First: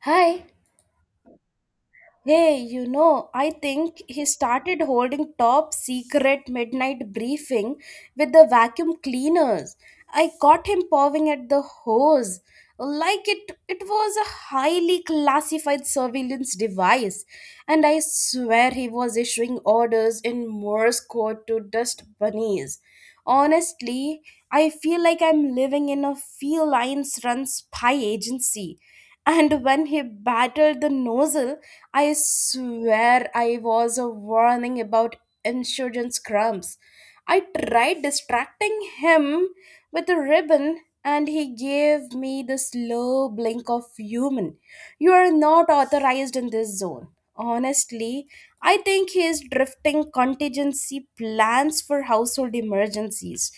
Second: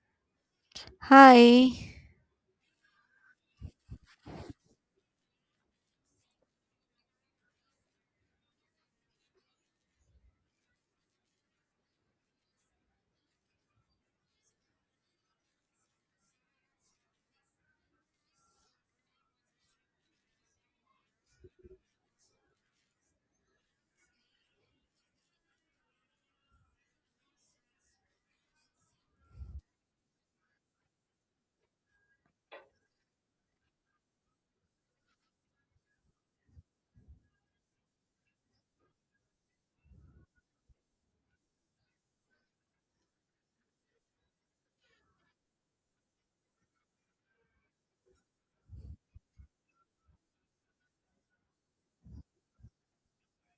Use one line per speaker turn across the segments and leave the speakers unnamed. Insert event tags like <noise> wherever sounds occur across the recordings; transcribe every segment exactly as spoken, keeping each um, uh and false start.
Hi.
Hi.
Hey, you know, I think he started holding top secret midnight briefing with the vacuum cleaners. I caught him pawing at the hose like it it was a highly classified surveillance device, and I swear he was issuing orders in Morse code to dust bunnies. Honestly, I feel like I'm living in a felines run spy agency. And when he battled the nozzle, I swear I was a warning about insurance crumbs. I tried distracting him with a ribbon, and he gave me the slow blink of human. You are not authorized in this zone. Honestly, I think he is drifting contingency plans for household emergencies.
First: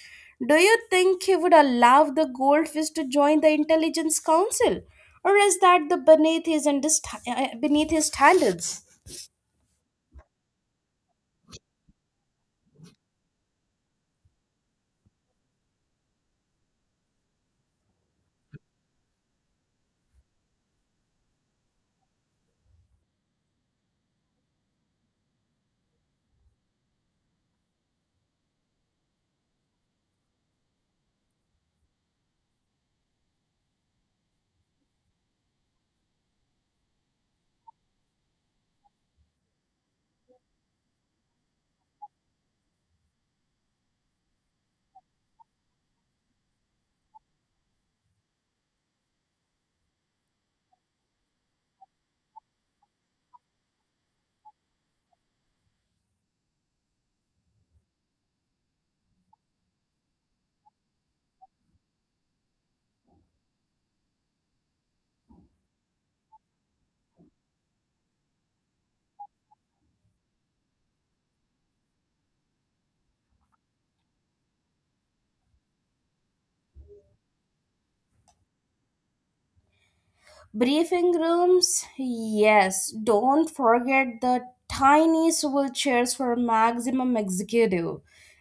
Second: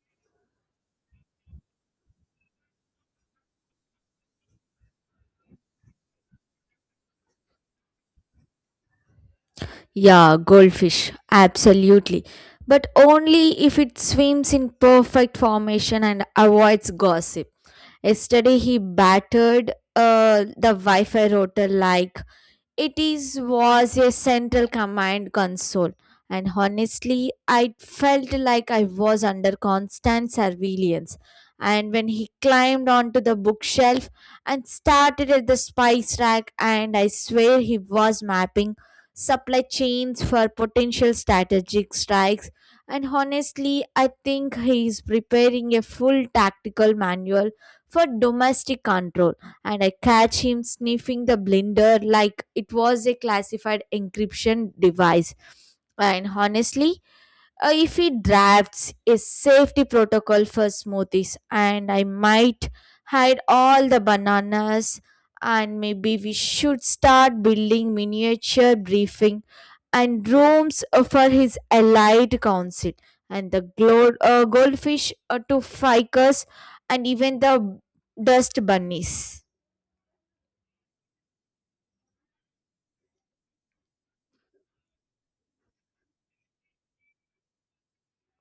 Do you think he would allow the goldfish to join the intelligence council, or is that the beneath his understa- uh, beneath his standards?
Yeah, goldfish, absolutely. But only if it swims in perfect formation and avoids gossip. Yesterday, he battered uh, the Wi Fi router like It is was a central command console, and honestly, I felt like I was under constant surveillance. And when he climbed onto the bookshelf and started at the spice rack, and I swear he was mapping supply chains for potential strategic strikes. And honestly, I think he is preparing a full tactical manual for domestic control, and I catch him sniffing the blender like it was a classified encryption device. And honestly, uh, if he drafts a safety protocol for smoothies, and I might hide all the bananas, and maybe we should start building miniature briefing and rooms uh, for his allied council and the glow- uh, goldfish uh, to ficus and even the dust bunnies.
Briefing rooms, yes, don't forget the tiny swivel chairs for maximum executive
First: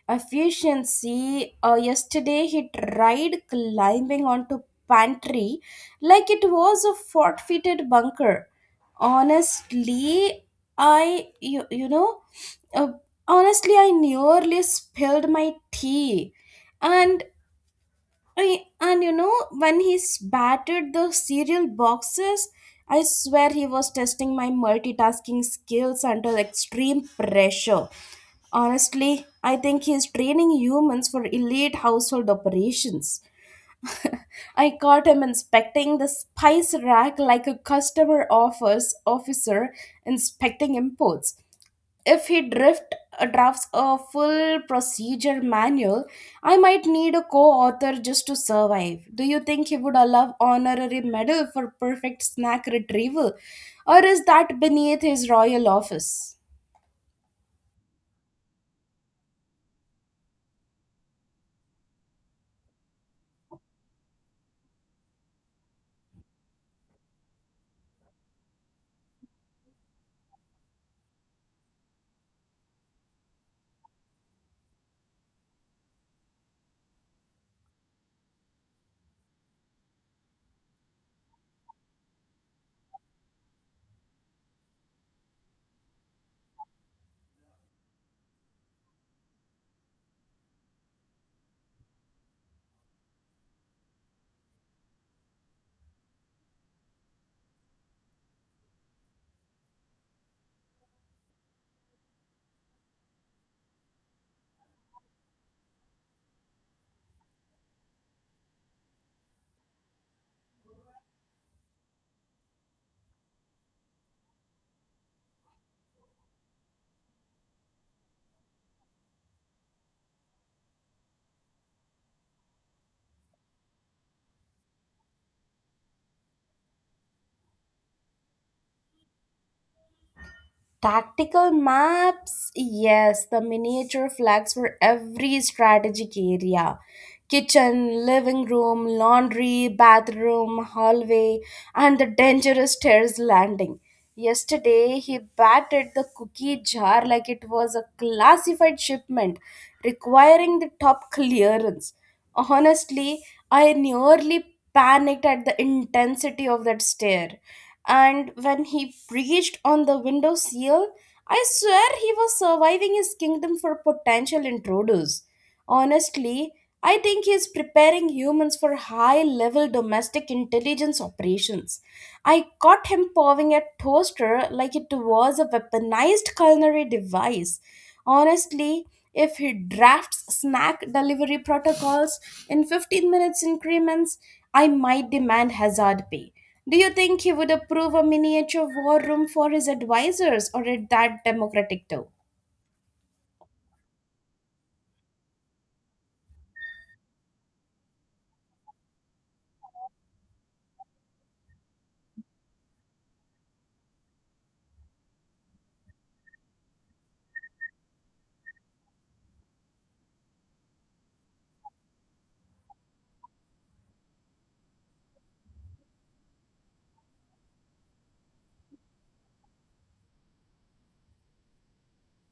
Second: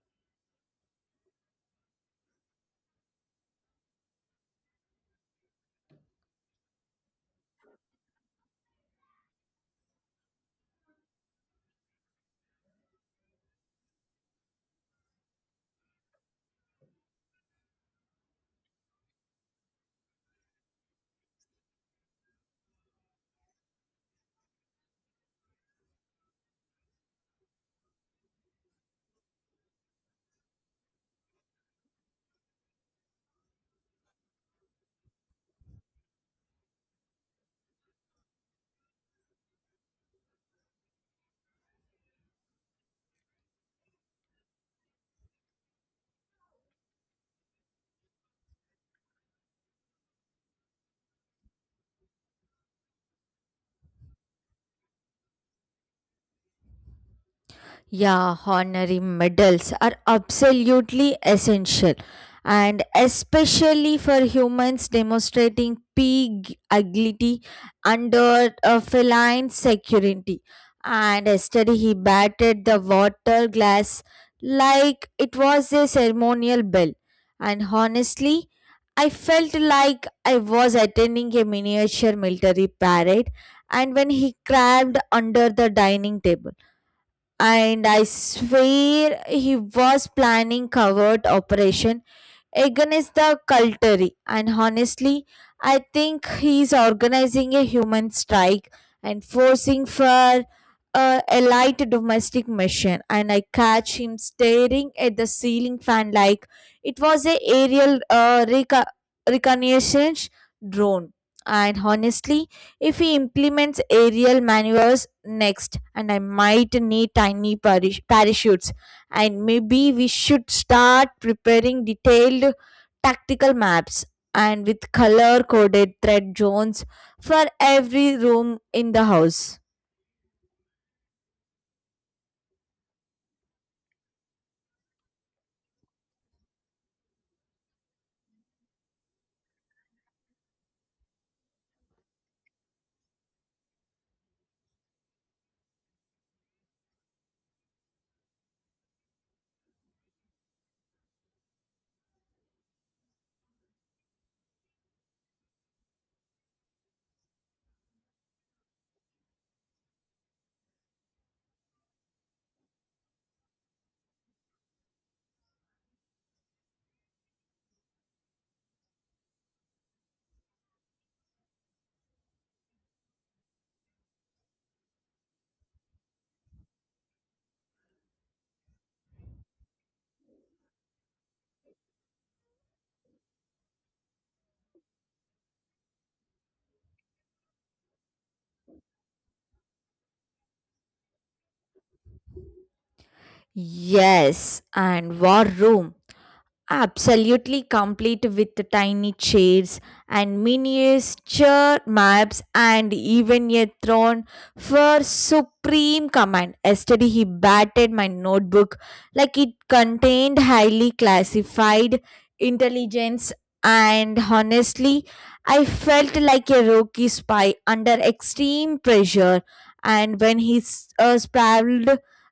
efficiency. Uh, yesterday, he tried climbing onto pantry like it was a fortified bunker. Honestly, I you, you know, uh, honestly, I nearly spilled my tea, and I, and you know, when he s- batted the cereal boxes, I swear he was testing my multitasking skills under extreme pressure. Honestly, I think he's training humans for elite household operations. I caught him inspecting the spice rack like a customer offers officer inspecting imports. If he drift uh, drafts a full procedure manual, I might need a co-author just to survive. Do you think he would allow honorary medal for perfect snack retrieval, or is that beneath his royal office?
Yeah, honorary medals are absolutely essential, and especially for humans demonstrating pig agility under a feline security. And yesterday he batted the water glass like it was a ceremonial bell. And honestly, I felt like I was attending a miniature military parade. And when he crawled under the dining table and I swear he was planning covert operation Egan is the cultary, and honestly, I think he's organizing a human strike and forcing for a, a light domestic mission. And I catch him staring at the ceiling fan like it was a aerial uh, reco- reconnaissance drone. And honestly, if he implements aerial maneuvers next, and I might need tiny parach- parachutes, and maybe we should start preparing detailed tactical maps and with color coded thread zones for every room in the house.
Tactical maps, yes, the miniature flags for every strategic area: kitchen, living room, laundry, bathroom, hallway, and the dangerous stairs landing. Yesterday, he batted the cookie jar like it was a classified shipment requiring the top clearance. Honestly, I nearly panicked at the intensity of that stare. And when he breached on the window seal, I swear he was surviving his kingdom for potential intruders. Honestly, I think he is preparing humans for high level domestic intelligence operations. I caught him pawing at toaster like it was a weaponized culinary device. Honestly, if he drafts snack delivery protocols in fifteen minutes increments, I might demand hazard pay. Do you think he would approve a miniature war room for his advisors, or at that democratic too?
Yes, and war room. Absolutely complete with tiny chairs and miniature maps and even a throne for supreme command. Yesterday he batted my notebook like it contained highly classified intelligence, and honestly I felt like a rookie spy under extreme pressure, and when he s- uh, sprawled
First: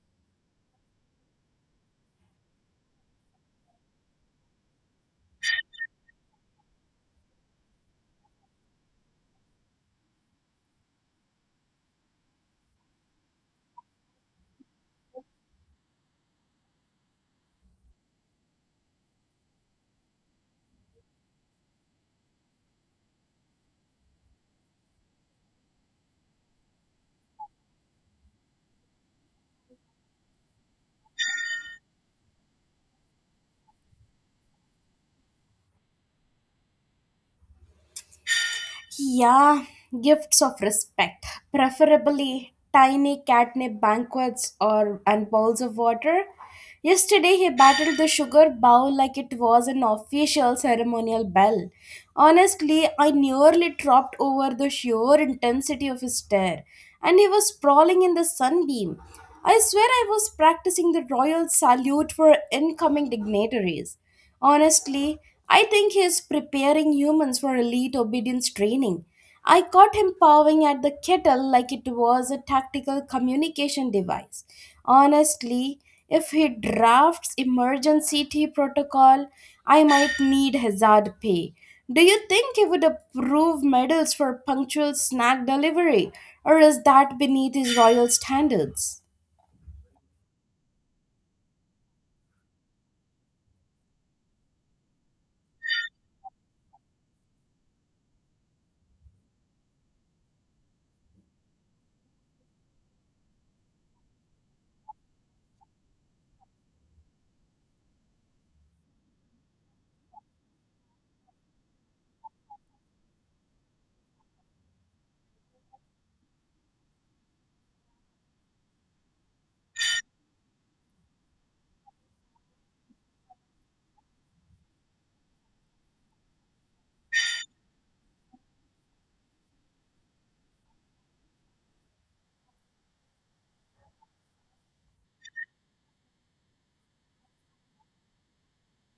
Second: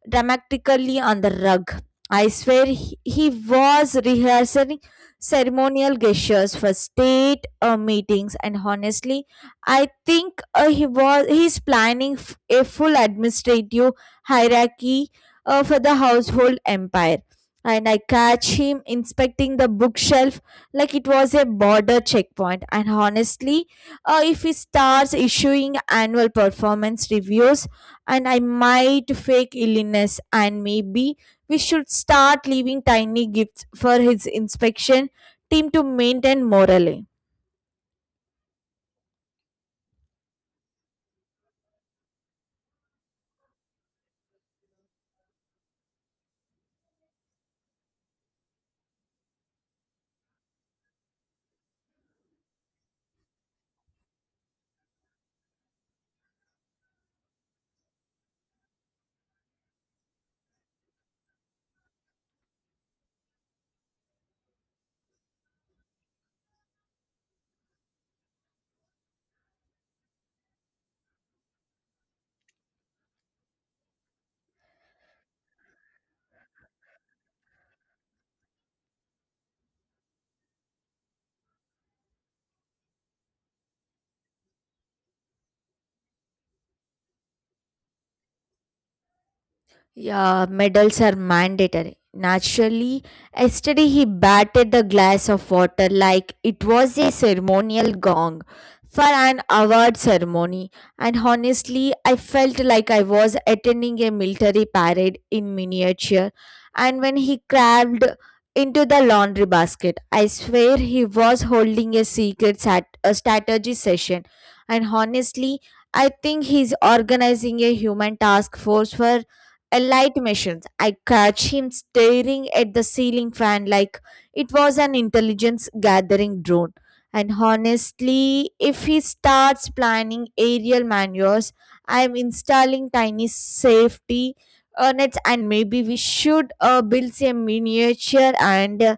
dramatically on the rug I swear he, he was rehearsing ceremonial gestures for state uh, meetings, and honestly, I think uh, he was he's planning f- a full administrative hierarchy uh, for the household empire. And I catch him inspecting the bookshelf like it was a border checkpoint. And honestly, uh, if he starts issuing annual performance reviews, and I might fake illness, and maybe we should start leaving tiny gifts for his inspection team to maintain morale.
Yeah, gifts of respect, preferably tiny catnip banquets or and bowls of water. Yesterday he battled the sugar bowl like it was an official ceremonial bell. Honestly, I nearly dropped over the sheer intensity of his stare, and he was sprawling in the sunbeam. I swear I was practicing the royal salute for incoming dignitaries. Honestly, I think he's preparing humans for elite obedience training. I caught him pawing at the kettle like it was a tactical communication device. Honestly, if he drafts emergency tea protocol, I might need hazard pay. Do you think he would approve medals for punctual snack delivery, or is that beneath his royal standards?
Yeah, medals are mandatory. Naturally, yesterday he batted the glass of water like it was a ceremonial gong for an award ceremony. And honestly, I felt like I was attending a military parade in miniature. And when he crawled into the laundry basket, I swear he was holding a secret sat- a strategy session. And honestly, I think he's organizing a human task force for a light machines. I catch him staring at the ceiling fan like it was an intelligence gathering drone. And honestly, if he starts planning aerial maneuvers, I am installing tiny safety uh, nets, and maybe we should uh, build a miniature and uh,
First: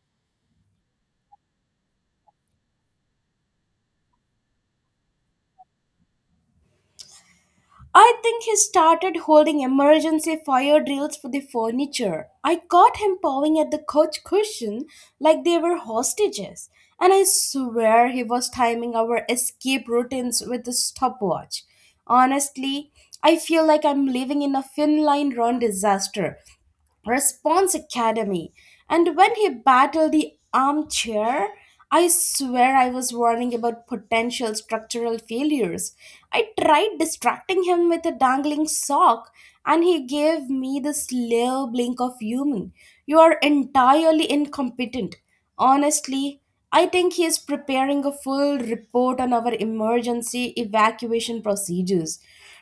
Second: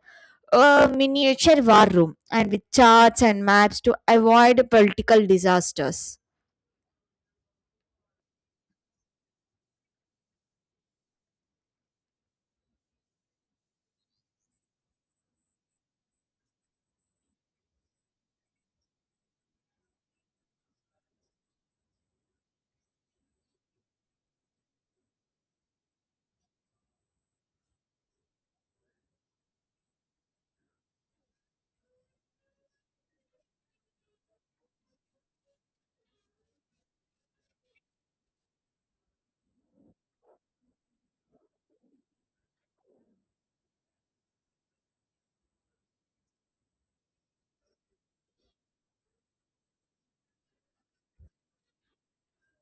a miniature war room, and with charts and maps to avoid political disasters.
I think he started holding emergency fire drills for the furniture. I caught him pawing at the couch cushion like they were hostages, and I swear he was timing our escape routines with a stopwatch. Honestly, I feel like I'm living in a Finline run disaster Response Academy. And when he battled the armchair, I swear I was warning about potential structural failures. I tried distracting him with a dangling sock, and he gave me the slow blink of human. You are entirely incompetent. Honestly, I think he is preparing a full report on our emergency evacuation procedures.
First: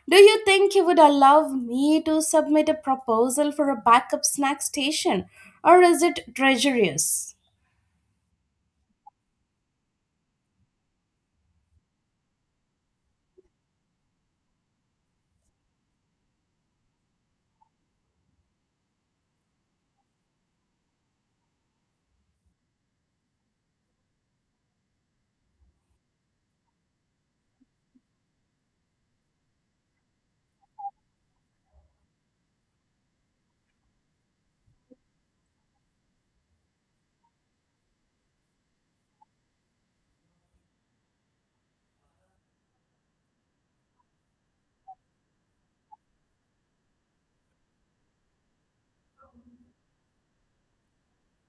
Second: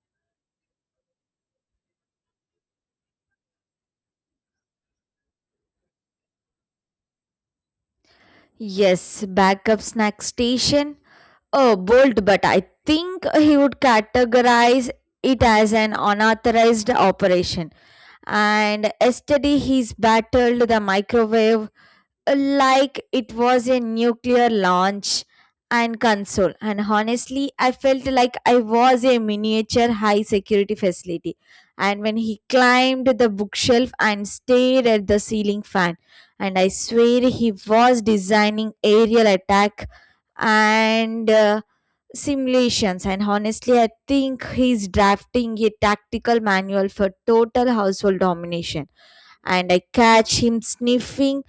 Do you think he would allow me to submit a proposal for a backup snack station, or is it treacherous?
Yes, backup snack station. Oh, bold, but I think he would categorize it as an unauthorized operation. And yesterday he's battled the microwave like it was a nuclear launch and console, and honestly I felt like I was a miniature high security facility. And when he climbed the bookshelf and stared at the ceiling fan, and I swear he was designing aerial attack and uh, simulations. And honestly, I think he's drafting a tactical manual for total household domination. And I catch him sniffing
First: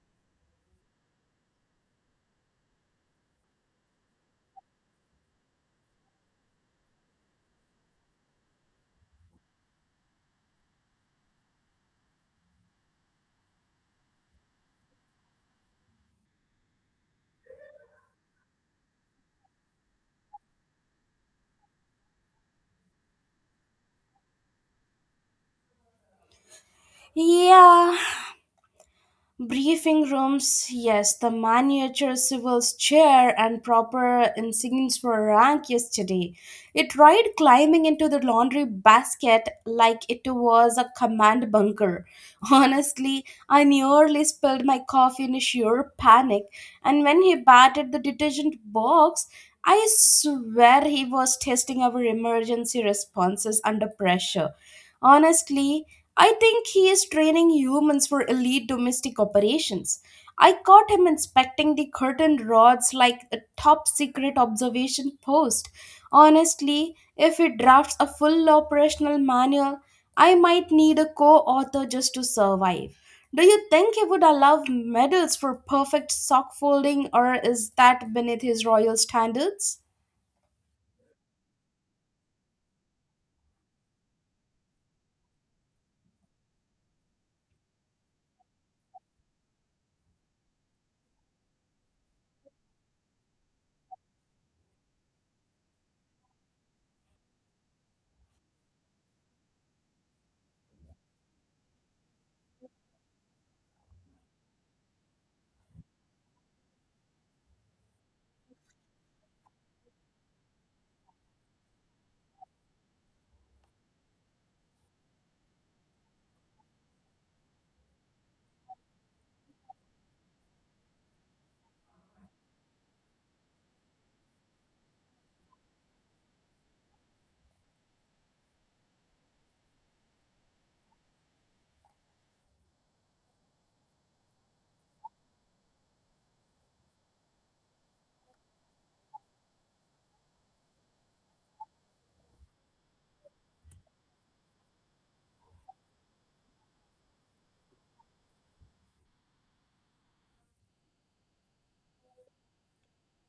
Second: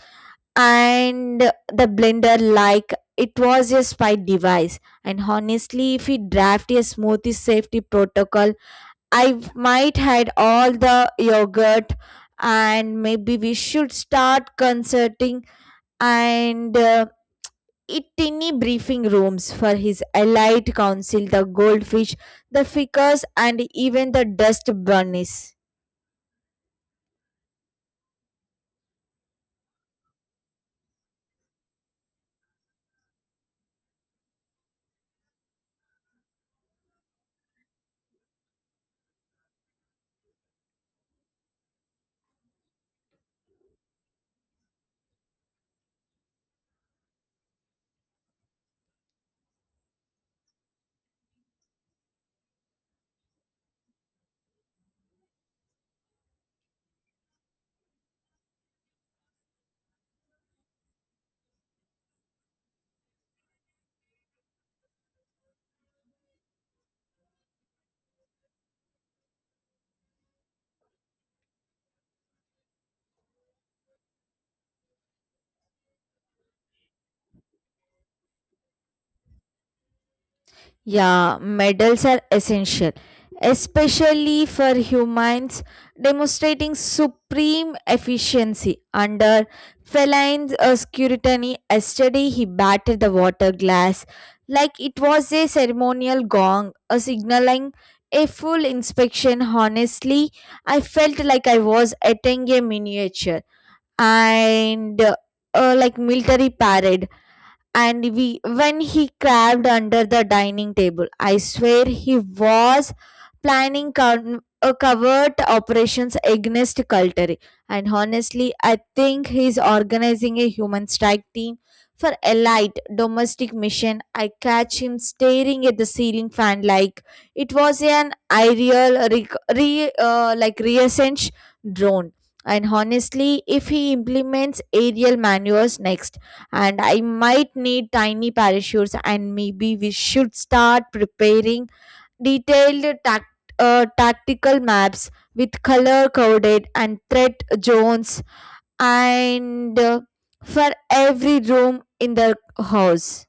and the blender like it was a spy device. And honestly, if we draft a smoothie safety protocol, I might hide all the yogurt, and maybe we should start concerting and uh, it tiny briefing rooms for his allied council, the goldfish, the ficus, and even the dust bunnies.
Yeah. Briefing rooms, yes, the miniature civil's chair and proper insigns for rank yesterday. It tried climbing into the laundry basket like it was a command bunker. <laughs> Honestly, I nearly spilled my coffee in sheer panic, and when he batted the detergent box, I swear he was testing our emergency responses under pressure. Honestly, I think he is training humans for elite domestic operations. I caught him inspecting the curtain rods like a top secret observation post. Honestly, if he drafts a full operational manual, I might need a co author just to survive. Do you think he would allow medals for perfect sock folding, or is that beneath his royal standards?
Yeah, medals are essential, especially for humans demonstrating supreme efficiency under feline uh, scrutiny. Yesterday, he batted the water glass like it was a ceremonial gong, a signaling a full inspection. Honestly, I felt like I was attending a miniature and uh, uh, like military parade. And we when he crawled under the dining table I swear he was planning con- uh, covert operations against Calteri. And honestly, I think he's organizing a human strike team for elite domestic mission. I catch him staring at the ceiling fan like it was an aerial re, re- uh, like reascent drone. And honestly, if he implements aerial maneuvers next, and I might need tiny parachutes, and maybe we should start preparing detailed tact, uh, tactical maps with color coded and threat zones and uh, for every room in the house.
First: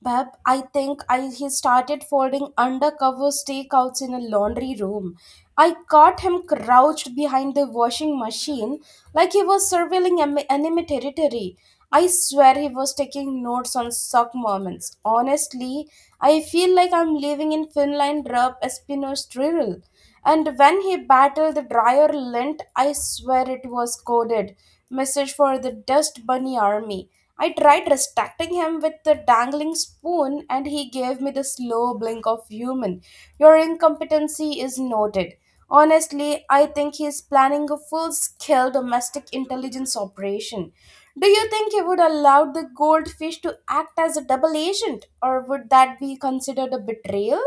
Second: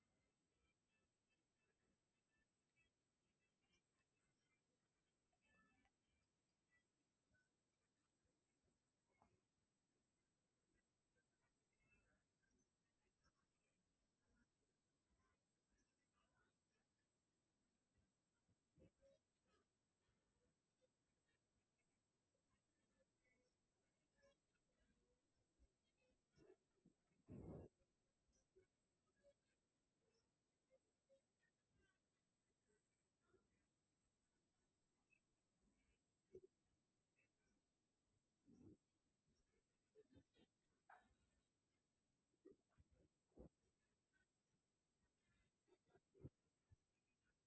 Bab, I think I he started folding undercover stakeouts in a laundry room. I caught him crouched behind the washing machine like he was surveilling em- enemy territory. I swear he was taking notes on suck moments. Honestly, I feel like I'm living in Finland rub Espino's drill. And when he battled the drier lint, I swear it was coded. Message for the dust bunny army. I tried distracting him with the dangling spoon, and he gave me the slow blink of human. Your incompetency is noted. Honestly, I think he's planning a full scale domestic intelligence operation. Do you think he would allow the goldfish to act as a double agent, or would that be considered a betrayal?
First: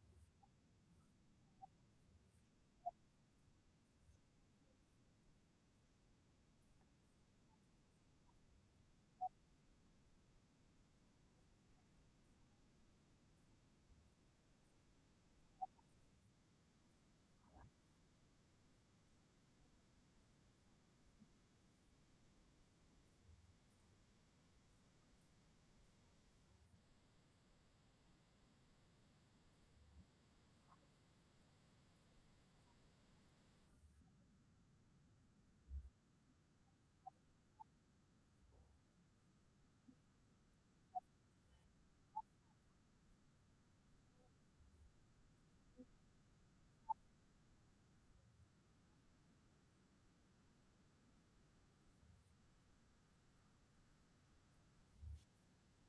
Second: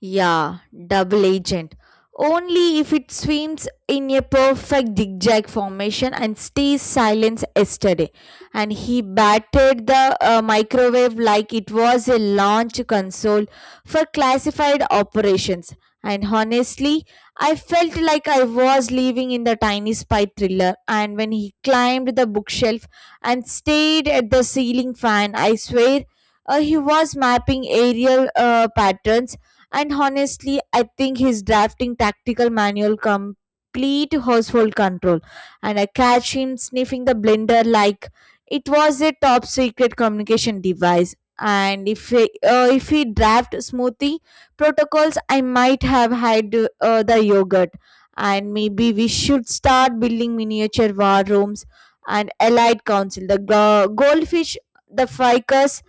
Yeah, double agent. Only if it swims in a perfect zigzag formation and stays silent yesterday. And he battered the uh, microwave like it was a launch console for classified operations. And honestly, I felt like I was living in the tiny spy thriller. And when he climbed the bookshelf and stayed at the ceiling fan, I swear uh, he was mapping aerial uh, patterns. And honestly, I think he's drafting tactical manual complete household control. And I catch him sniffing the blender like it was a top secret communication device. And if he, uh, if he draft smoothie protocols, I might have had uh, the yogurt. And maybe we should start building miniature war rooms and allied council. The go- goldfish, the ficus,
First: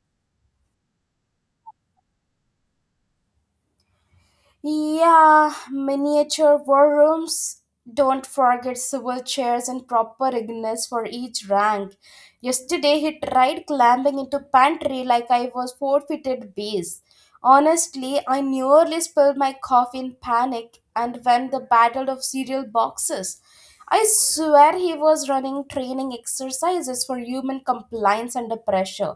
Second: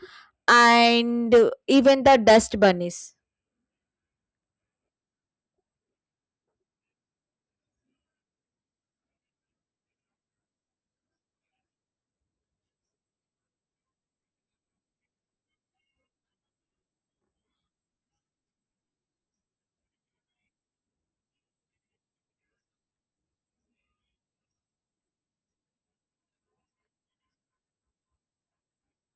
and even the dust bunnies.
Yeah, miniature war rooms. Don't forget swivel chairs and proper ignis for each rank. Yesterday he tried climbing into pantry like I was forfeited base. Honestly, I nearly spilled my coffee in panic and won the battle of cereal boxes. I swear he was running training exercises for human compliance under pressure.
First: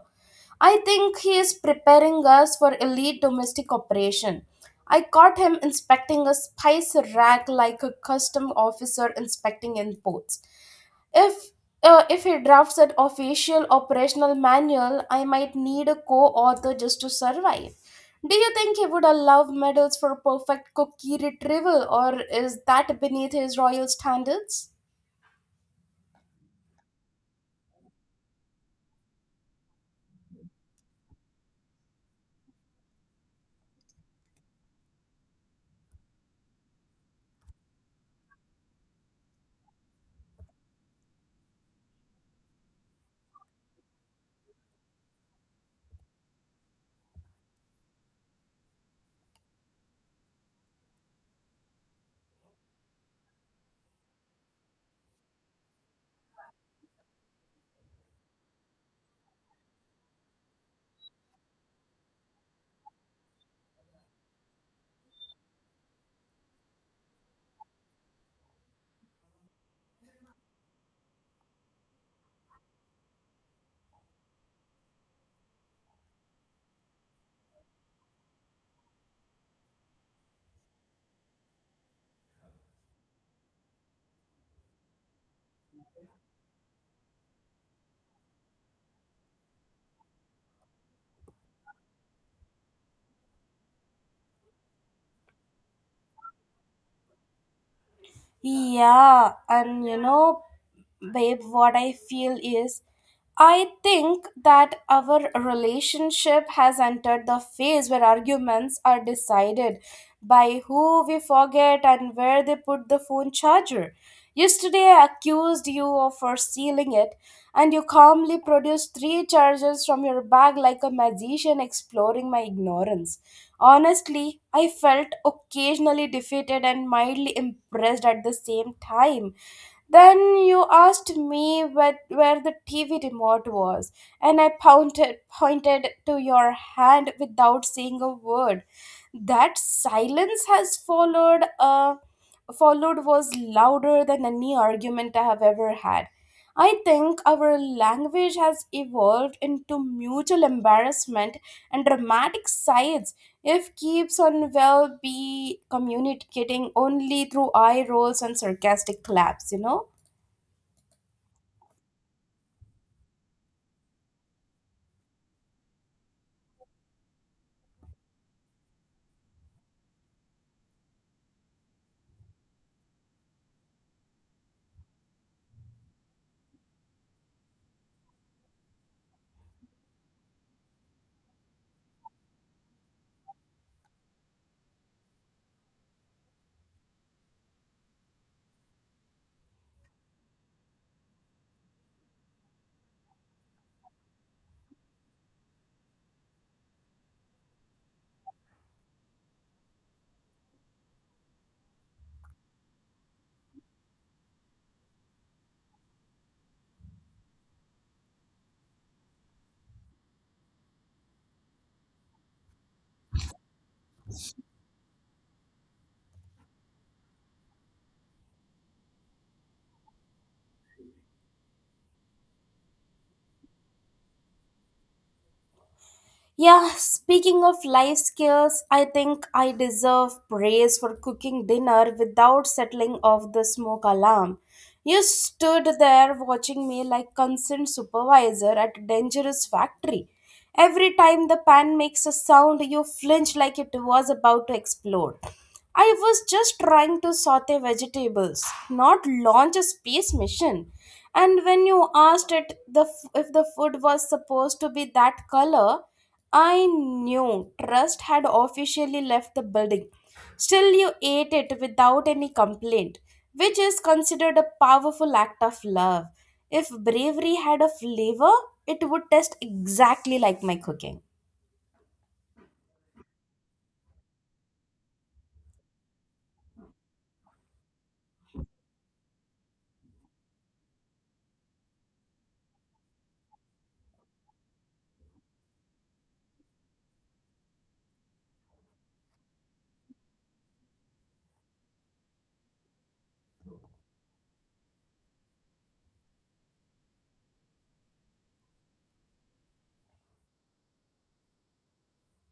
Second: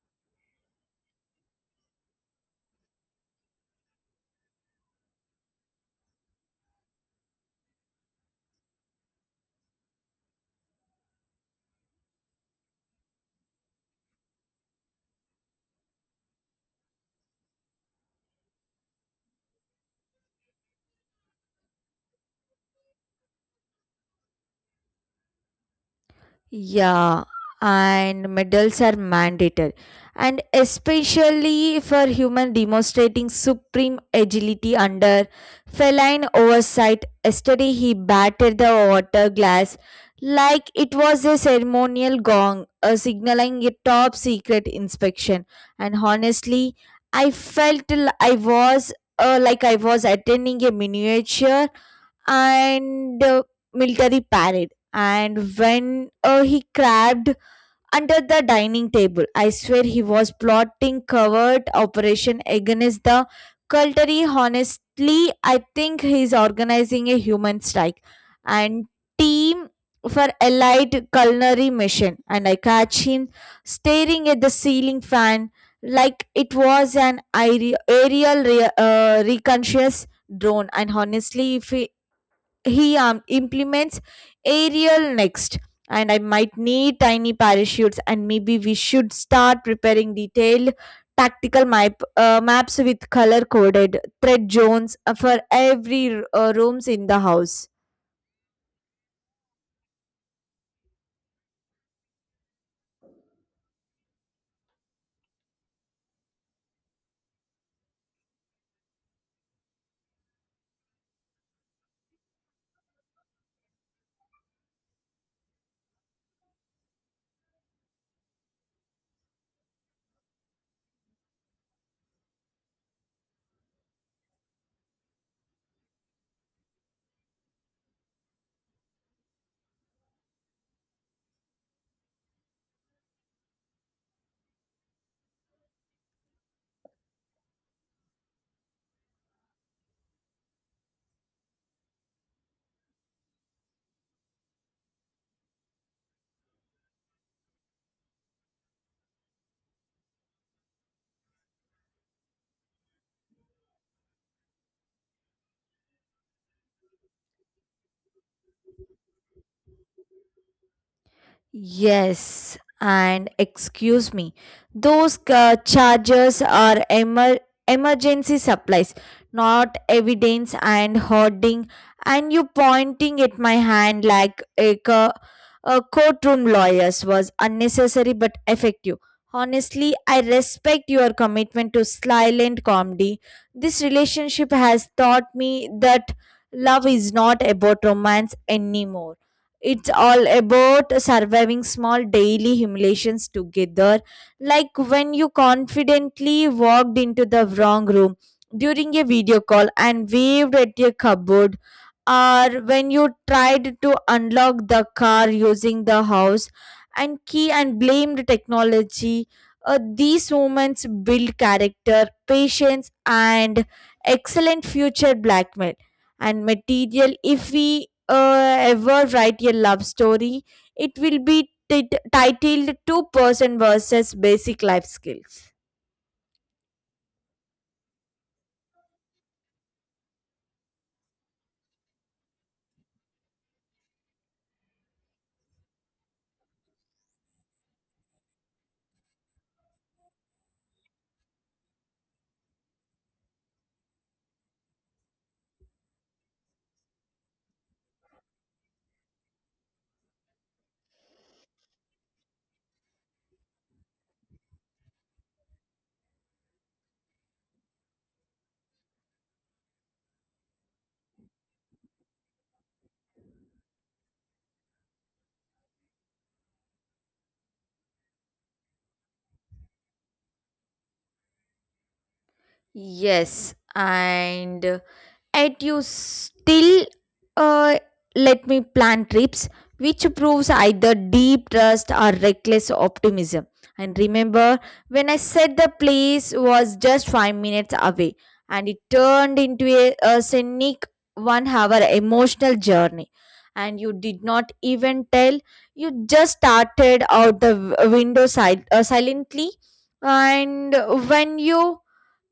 I think he is preparing us for elite domestic operation. I caught him inspecting a spice rack like a custom officer inspecting imports. If uh, if he drafts an official operational manual, I might need a co-author just to survive. Do you think he would allow medals for perfect cookie retrieval, or is that beneath his royal standards?
Yeah, and medals are mandated, and especially for human demonstrating supreme agility under feline oversight. Yesterday, he batted the water glass like it was a ceremonial gong, uh, signaling a top secret inspection. And honestly, I felt l- I was. Uh, like I was attending a miniature and uh, military parade. And when uh, he crabbed under the dining table, I swear he was plotting covert operation against the cultry. Honestly, I think he's organizing a human strike and team for allied culinary mission. And I catch him staring at the ceiling fan like it was an aere- aerial re- uh, reconscious drone. And honestly, if he he um, implements aerial next, and I might need tiny parachutes, and maybe we should start preparing detailed tactical map uh, maps with color coded thread zones uh, for every uh, rooms in the house.
Yeah, and you know, babe, what I feel is I think that our relationship has entered the phase where arguments are decided by who we forget and where they put the phone charger. Yesterday, I accused you of for stealing it, and you calmly produced three chargers from your bag like a magician exploring my ignorance. Honestly, I felt occasionally defeated and mildly impressed at the same time. Then you asked me where, where the T V remote was, and I pointed, pointed to your hand without saying a word. That silence has followed, uh, followed was louder than any argument I have ever had. I think our language has evolved into mutual embarrassment and dramatic sides. If keeps on well be communicating only through eye rolls and sarcastic claps, you know?
Yes, and excuse me, those ca- chargers are emer- emergency supplies, not evidence and hoarding. And you pointing at my hand like a, co- a courtroom lawyer's was unnecessary but effective. Honestly, I respect your commitment to silent comedy. This relationship has taught me that love is not about romance anymore. It's all about surviving small daily humiliations together, like when you confidently walked into the wrong room during a video call and waved at a cupboard, or when you tried to unlock the car using the house and key and blamed technology. Uh, these moments build character, patience, and excellent future blackmail and material. If we uh, ever write a love story, it will be tit titled Two Person versus Basic Life Skills.
Yeah, speaking of life skills, I think I deserve praise for cooking dinner without settling off the smoke alarm. You stood there watching me like concerned supervisor at a dangerous factory. Every time the pan makes a sound, you flinch like it was about to explode. I was just trying to saute vegetables, not launch a space mission. And when you asked it the f- if the food was supposed to be that color, I knew Trust had officially left the building. Still, you ate it without any complaint, which is considered a powerful act of love. If bravery had a flavor, it would taste exactly like my cooking.
Yes, and uh, yet you still uh, let me plan trips, which proves either deep trust or reckless optimism. And remember, when I said the place was just five minutes away, and it turned into a, a scenic one hour emotional journey. And you did not even tell, you just started out the w- window side, uh, silently. And when you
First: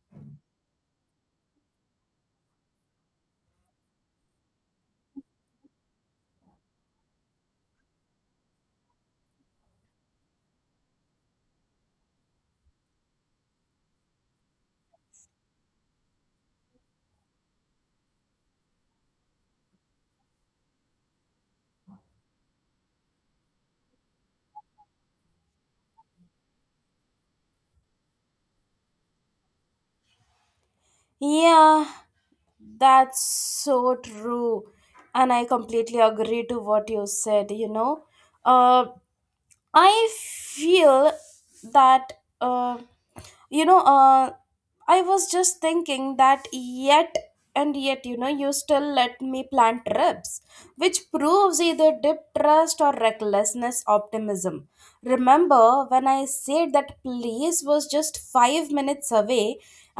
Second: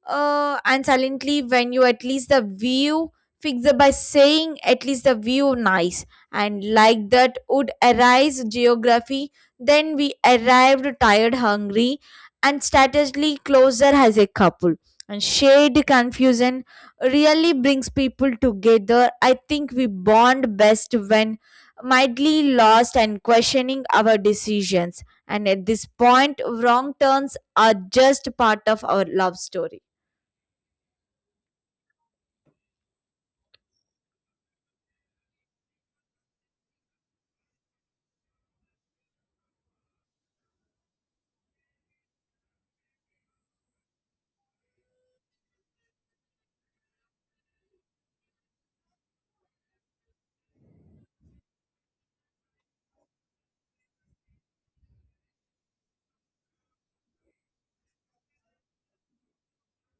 uh, and silently When you at least the view fixer by saying at least the view nice, and like that would arise geography. Then we arrived tired, hungry, and strategically closer as a couple. And shade confusion really brings people together. I think we bond best when mildly lost and questioning our decisions, and at this point wrong turns are just part of our love story.
Yeah, that's so true. And I completely agree to what you said, you know. Uh, I feel that. Uh, you know uh, I was just thinking that yet and yet, you know, you still let me plan trips, which proves either deep trust or recklessness optimism. Remember when I said that place was just five minutes away,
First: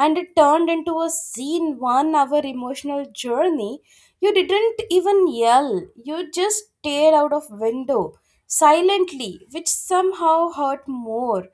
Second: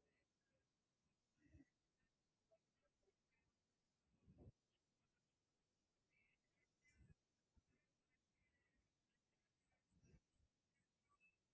and it turned into a scene one hour emotional journey. You didn't even yell, you just stared out of window silently, which somehow hurt more.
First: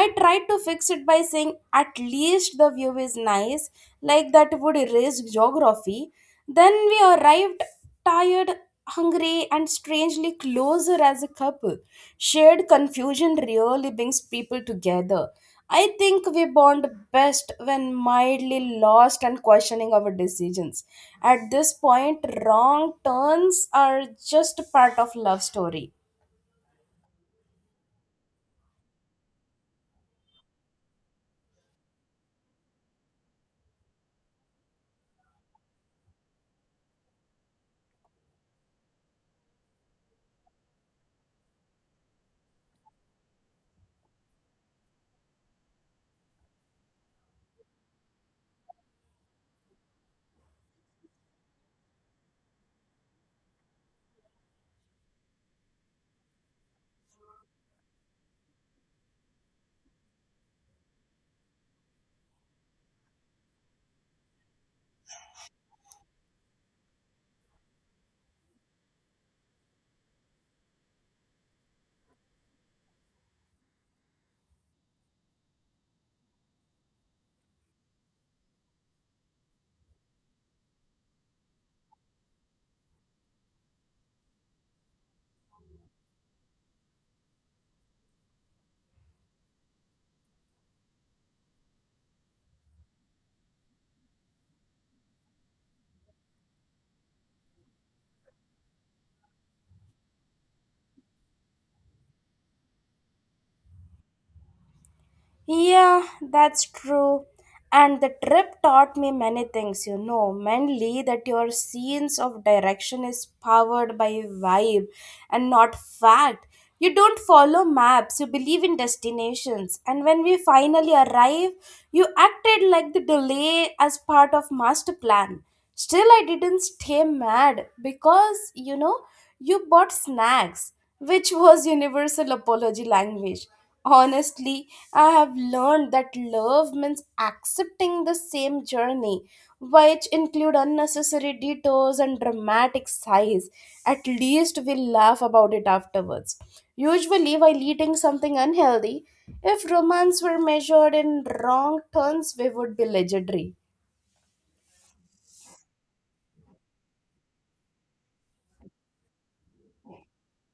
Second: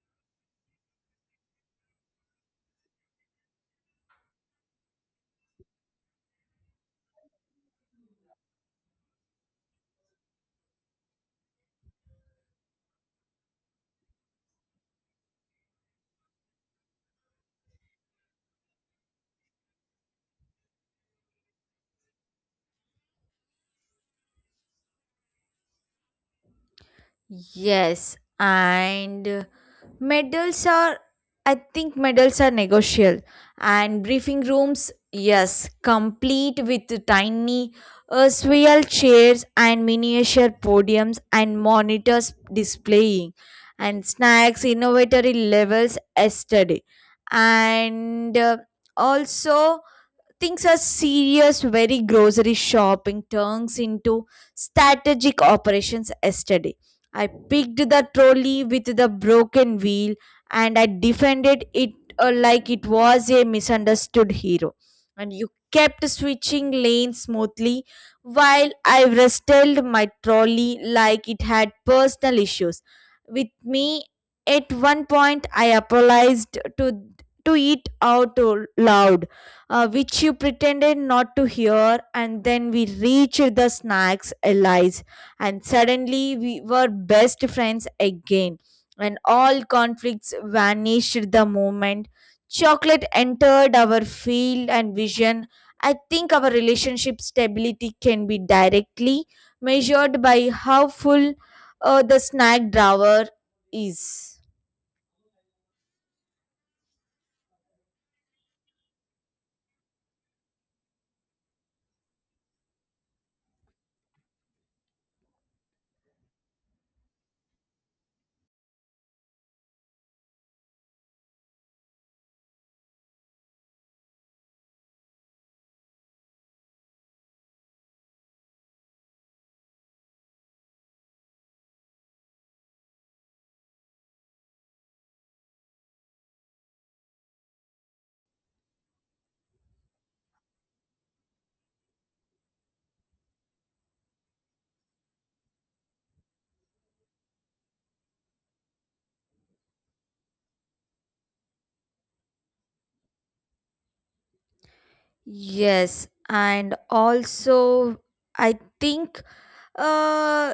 I tried to fix it by saying at least the view is nice, like that would erase geography. Then we arrived tired, hungry, and strangely closer as a couple. Shared confusion really brings people together. I think we bond best when mildly lost and questioning our decisions. At this point, wrong turns are just a part of love story.
Yes, and medals are, I think medals are negotiable. And briefing rooms, yes, complete with tiny uh, swivel chairs and miniature podiums and monitors displaying and snacks, innovatory levels yesterday. And uh, also, things are serious very. Grocery shopping turns into strategic operations. Yesterday I picked the trolley with the broken wheel, and I defended it uh, like it was a misunderstood hero, and you kept switching lanes smoothly while I wrestled my trolley like it had personal issues with me. At one point I apologized to to it out loud, uh, which you pretended not to hear, and then we reached the snacks, allies, and suddenly we were best friends again. And all conflicts vanished the moment chocolate entered our field and vision. I think our relationship stability can be directly measured by how full uh, the snack drawer is.
Yeah, that's true. And the trip taught me many things, you know, mainly that your sense of direction is powered by vibe and not fact. You don't follow maps, you believe in destinations. And when we finally arrive, you acted like the delay as part of master plan. Still, I didn't stay mad because, you know, you bought snacks, which <laughs> was universal apology language. Honestly, I have learned that love means accepting the same journey, which include unnecessary detours and dramatic sighs. At least we'll laugh about it afterwards. Usually, while eating something unhealthy, if romance were measured in wrong turns, we would be legendary.
Yes, and also I think 呃，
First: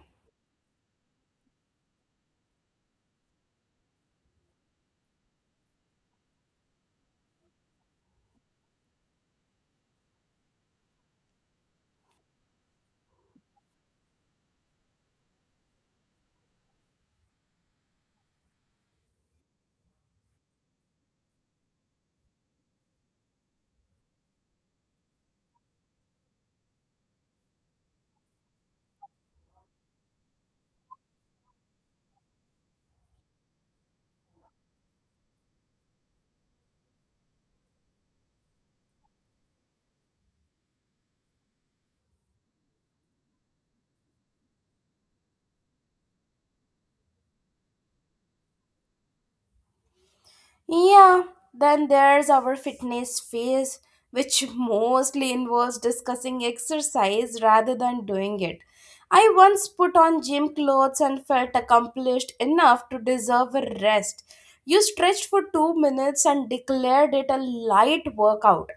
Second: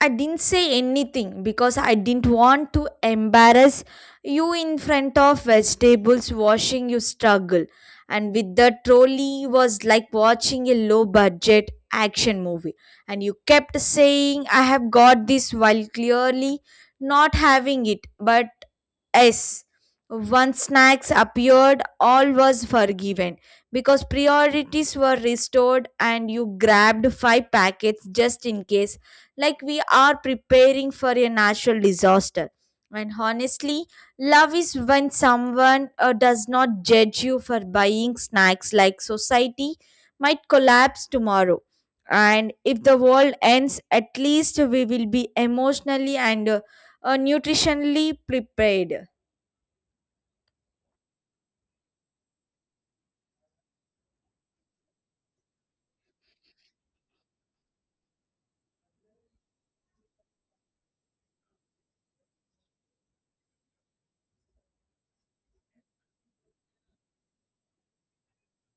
I didn't say anything because I didn't want to embarrass you in front of vegetables watching you struggle. And with the trolley was like watching a low budget action movie. And you kept saying, "I have got this," while clearly not having it. But yes, once snacks appeared, all was forgiven because priorities were restored and you grabbed five packets just in case, like we are preparing for a natural disaster. And honestly, love is when someone uh, does not judge you for buying snacks like society might collapse tomorrow. And if the world ends, at least we will be emotionally and uh, uh, nutritionally prepared.
Yeah, then there's our fitness phase, which mostly involves discussing exercise rather than doing it. I once put on gym clothes and felt accomplished enough to deserve a rest. You stretched for two minutes and declared it a light workout.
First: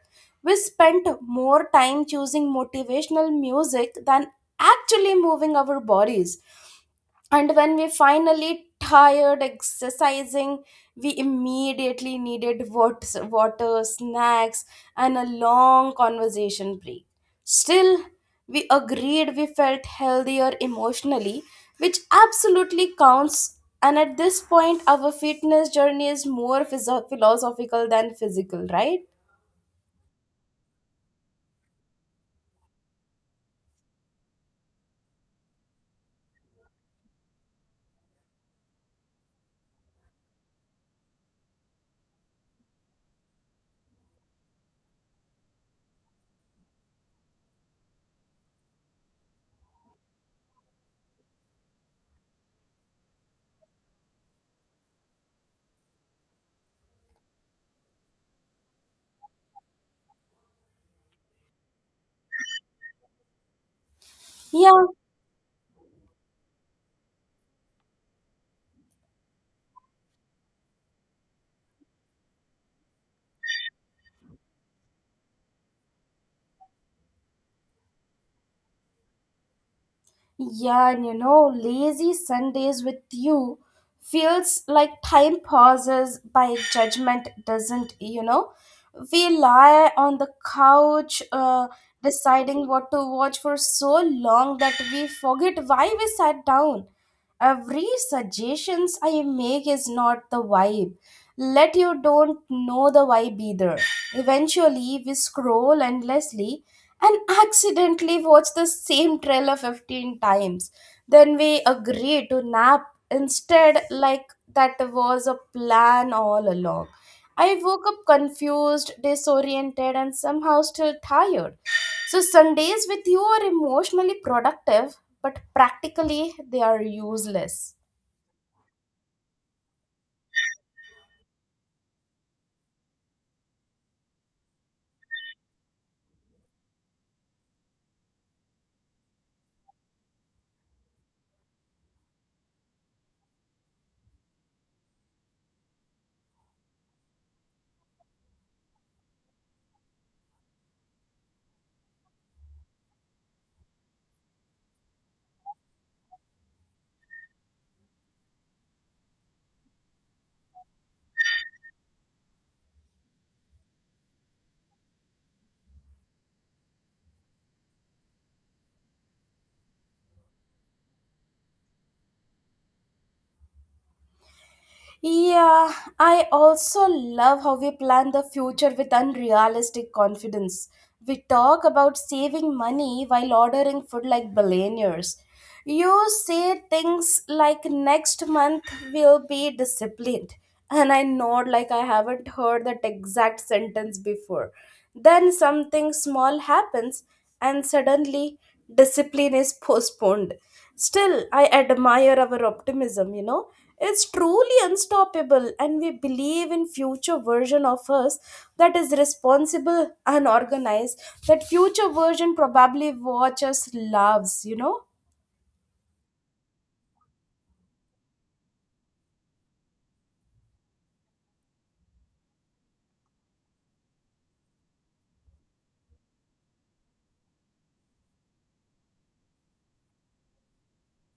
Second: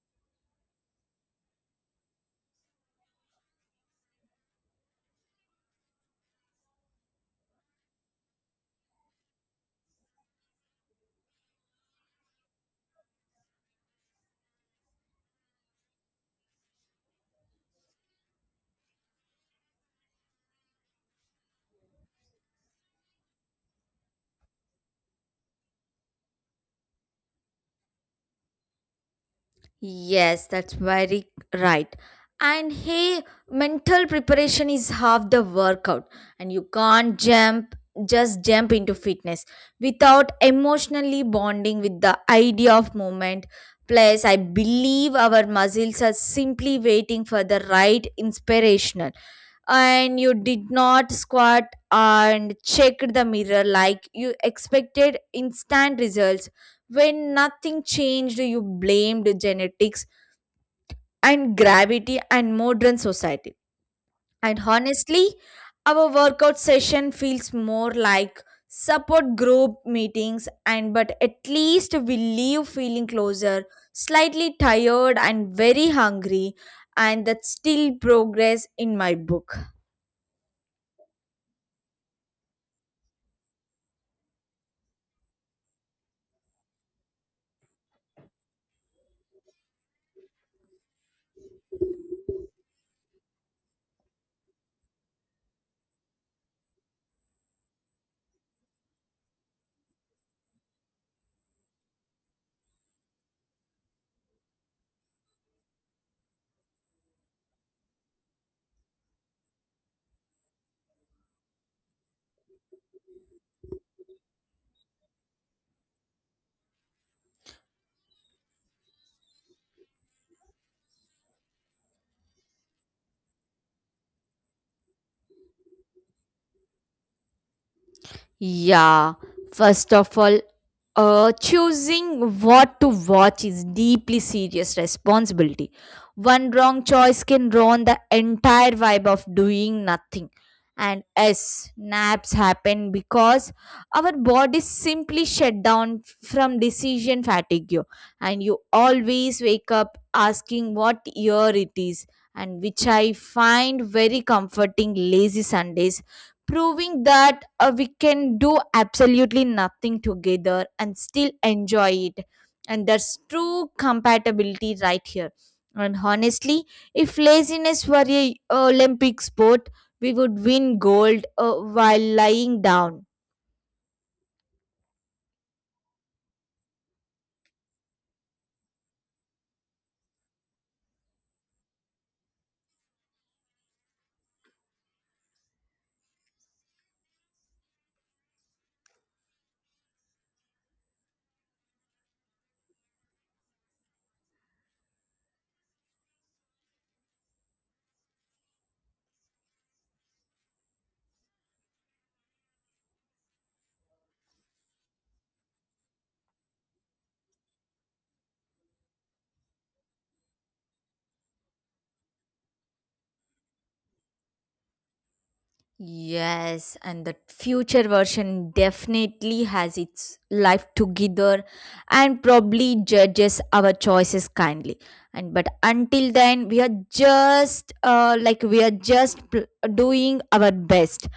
We spent more time choosing motivational music than actually moving our bodies, and when we finally tired exercising, we immediately needed wat- water, snacks, and a long conversation break. Still, we agreed we felt healthier emotionally, which absolutely counts, and at this point our fitness journey is more physio- philosophical than physical, right?
Yes, that's very right. And hey, mental preparation is half the workout, and you can't jump just jump into fitness without emotionally bonding with the idea of movement. Plus, I believe our muscles are simply waiting for the right inspirational. And you did not squat and check the mirror like you expected instant results. When nothing changed, you blamed genetics and gravity and modern society. And
Yeah.
honestly, our workout session feels more like support group meetings, and but at least we leave feeling closer, slightly tired and very hungry, and that's still progress in my book.
Yeah, and you know, lazy Sundays with you feels like time pauses by judgment doesn't, you know. We lie on the couch, uh, deciding what to watch for so long that we forget why we sat down. Every suggestions I make is not the vibe. Let you don't know the vibe either. Eventually, we scroll endlessly and accidentally watch the same trailer fifteen times. Then we agree to nap instead, like that was a plan all along. I woke up confused, disoriented, and somehow still tired. So, Sundays with you are emotionally productive, but practically they are useless.
Yeah, first of all, uh, choosing what to watch is deeply serious responsibility. One wrong choice can ruin the entire vibe of doing nothing. And yes, naps happen because our bodies simply shut down from decision fatigue. And you always wake up asking what year it is, and which I find very comforting. Lazy Sundays proving that uh, we can do absolutely nothing together and still enjoy it. And that's true compatibility right here. And honestly, if laziness were a Olympic sport, we would win gold, uh, while lying down.
Yeah, I also love how we plan the future with unrealistic confidence. We talk about saving money while ordering food like billionaires. You say things like next month will be disciplined, and I nod like I haven't heard that exact sentence before. Then something small happens, and suddenly discipline is postponed. Still, I admire our optimism, you know. It's truly unstoppable, and we believe in future version of us that is responsible and organized. That future version probably watch us loves, you know
Yes, and the future version definitely has its life together and probably judges our choices kindly. And but until then, we are just uh, like we are just pl- doing our best,